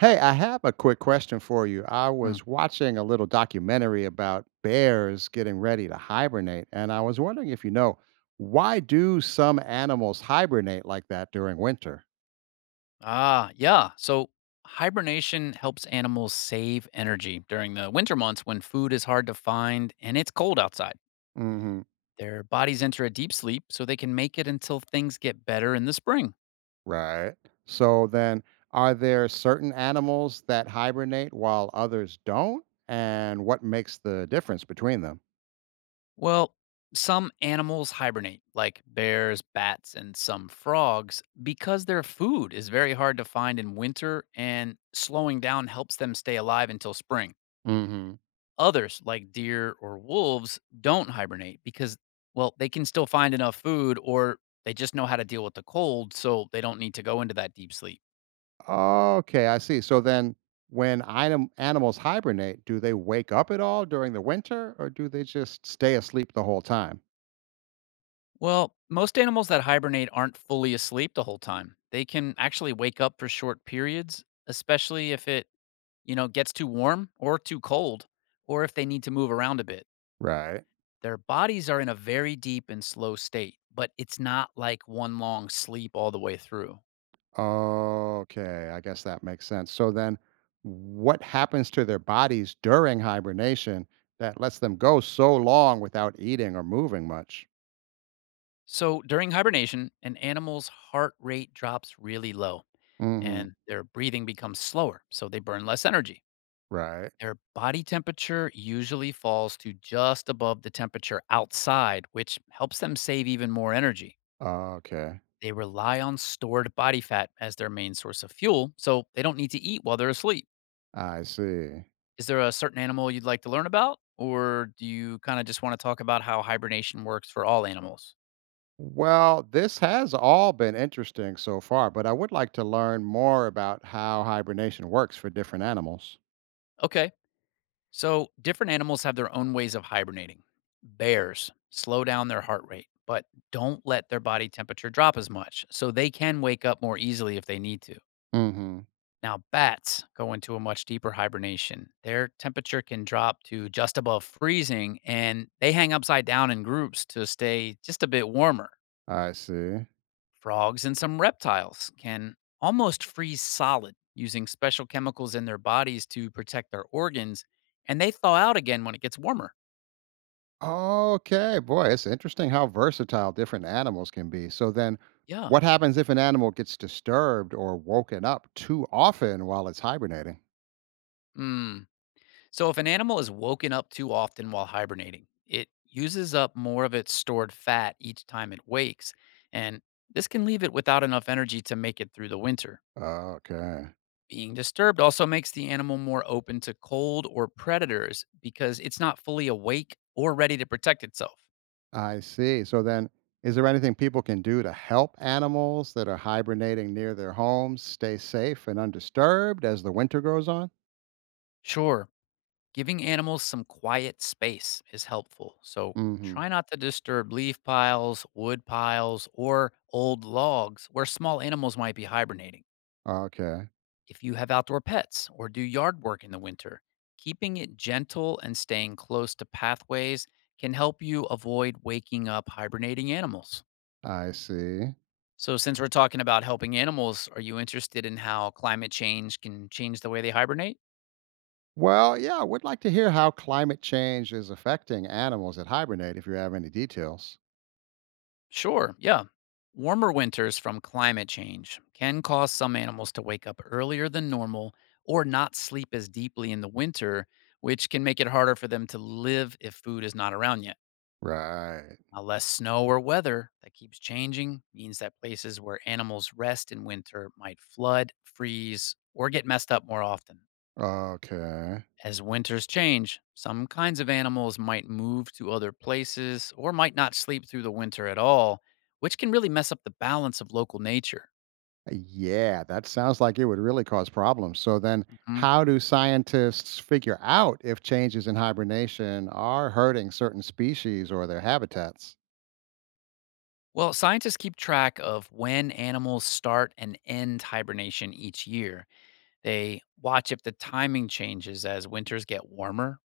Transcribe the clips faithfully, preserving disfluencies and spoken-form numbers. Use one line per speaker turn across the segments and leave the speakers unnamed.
Hey, I have a quick question for you. I
Mm.
was watching a little documentary about bears getting ready to hibernate, and I was wondering if you know why do some animals hibernate like that during winter?
Ah, yeah. So hibernation helps animals save energy during the winter months when food is hard to find and it's cold outside.
Hmm.
Their bodies enter a deep sleep so they can make it until things get better in the spring.
Right. So then, are there certain animals that hibernate while others don't, and what makes the difference between them?
Well, some animals hibernate, like bears, bats, and some frogs, because their food is very hard to find in winter and slowing down helps them stay alive until spring. Others, like deer or wolves, don't hibernate because, well, they can still find enough food or they just know how to deal with the cold, so they don't need to go into that deep sleep.
Okay, I see. So then when anim- animals hibernate, do they wake up at all during the winter or do they just stay asleep the whole time?
Well, most animals that hibernate aren't fully asleep the whole time. They can actually wake up for short periods, especially if it, you know, gets too warm or too cold, or if they need to move around a bit.
Right.
Their bodies are in a very deep and slow state, but it's not like one long sleep all the way through.
Okay, I guess that makes sense. So then what happens to their bodies during hibernation that lets them go so long without eating or moving much?
So during hibernation, an animal's heart rate drops really low
Mhm.
and their breathing becomes slower, so they burn less energy.
Right.
Their body temperature usually falls to just above the temperature outside, which helps them save even more energy.
Okay.
They rely on stored body fat as their main source of fuel, so they don't need to eat while they're asleep.
I see.
Is there a certain animal you'd like to learn about? Or do you kind of just want to talk about how hibernation works for all animals?
Well, this has all been interesting so far, but I would like to learn more about how hibernation works for different animals.
Okay. So, different animals have their own ways of hibernating. Bears slow down their heart rate, but don't let their body temperature drop as much, so they can wake up more easily if they need to.
Hmm.
Now, bats go into a much deeper hibernation. Their temperature can drop to just above freezing, and they hang upside down in groups to stay just a bit warmer.
I see.
Frogs and some reptiles can almost freeze solid using special chemicals in their bodies to protect their organs, and they thaw out again when it gets warmer.
Okay, boy, it's interesting how versatile different animals can be. So then,
Yeah.
what happens if an animal gets disturbed or woken up too often while it's hibernating?
Mm. So if an animal is woken up too often while hibernating, it uses up more of its stored fat each time it wakes, and this can leave it without enough energy to make it through the winter.
Okay,
Being disturbed also makes the animal more open to cold or predators because it's not fully awake or ready to protect itself.
I see. So then, is there anything people can do to help animals that are hibernating near their homes stay safe and undisturbed as the winter goes on?
Sure, giving animals some quiet space is helpful, so
Hmm.
try not to disturb leaf piles, wood piles, or old logs where small animals might be hibernating.
Okay,
If you have outdoor pets or do yard work in the winter, keeping it gentle and staying close to pathways can help you avoid waking up hibernating animals.
I see.
So, since we're talking about helping animals, are you interested in how climate change can change the way they hibernate?
Well, yeah, I would like to hear how climate change is affecting animals that hibernate if you have any details.
Sure, yeah. Warmer winters from climate change can cause some animals to wake up earlier than normal or not sleep as deeply in the winter, which can make it harder for them to live if food is not around yet.
Right.
Now, less snow or weather that keeps changing means that places where animals rest in winter might flood, freeze, or get messed up more often.
Okay.
As winters change, some kinds of animals might move to other places or might not sleep through the winter at all, which can really mess up the balance of local nature.
Yeah, that sounds like it would really cause problems. So then,
Mhm.
how do scientists figure out if changes in hibernation are hurting certain species or their habitats?
Well, scientists keep track of when animals start and end hibernation each year. They watch if the timing changes as winters get warmer.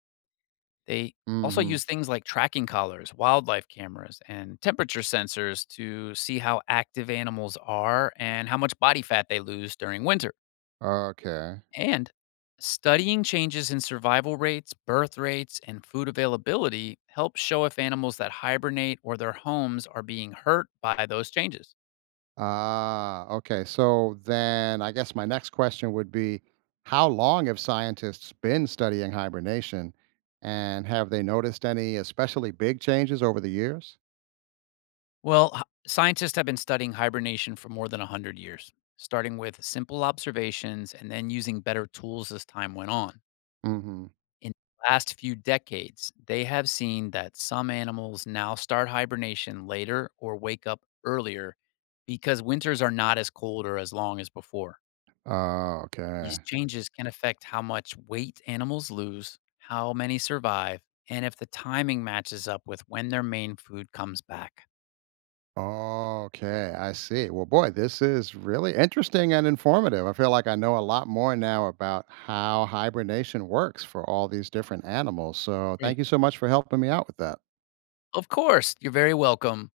They also
Hmm.
use things like tracking collars, wildlife cameras, and temperature sensors to see how active animals are and how much body fat they lose during winter.
Okay.
And studying changes in survival rates, birth rates, and food availability helps show if animals that hibernate or their homes are being hurt by those changes.
Ah, okay. So then I guess my next question would be how long have scientists been studying hibernation and have they noticed any especially big changes over the years?
Well, h- scientists have been studying hibernation for more than one hundred years, starting with simple observations and then using better tools as time went on.
Mm-hmm.
In the last few decades, they have seen that some animals now start hibernation later or wake up earlier because winters are not as cold or as long as before.
Oh,
These
okay.
changes can affect how much weight animals lose, how many survive, and if the timing matches up with when their main food comes back.
Okay, I see. Well, boy, this is really interesting and informative. I feel like I know a lot more now about how hibernation works for all these different animals. So thank
Great.
you so much for helping me out with that.
Of course, you're very welcome.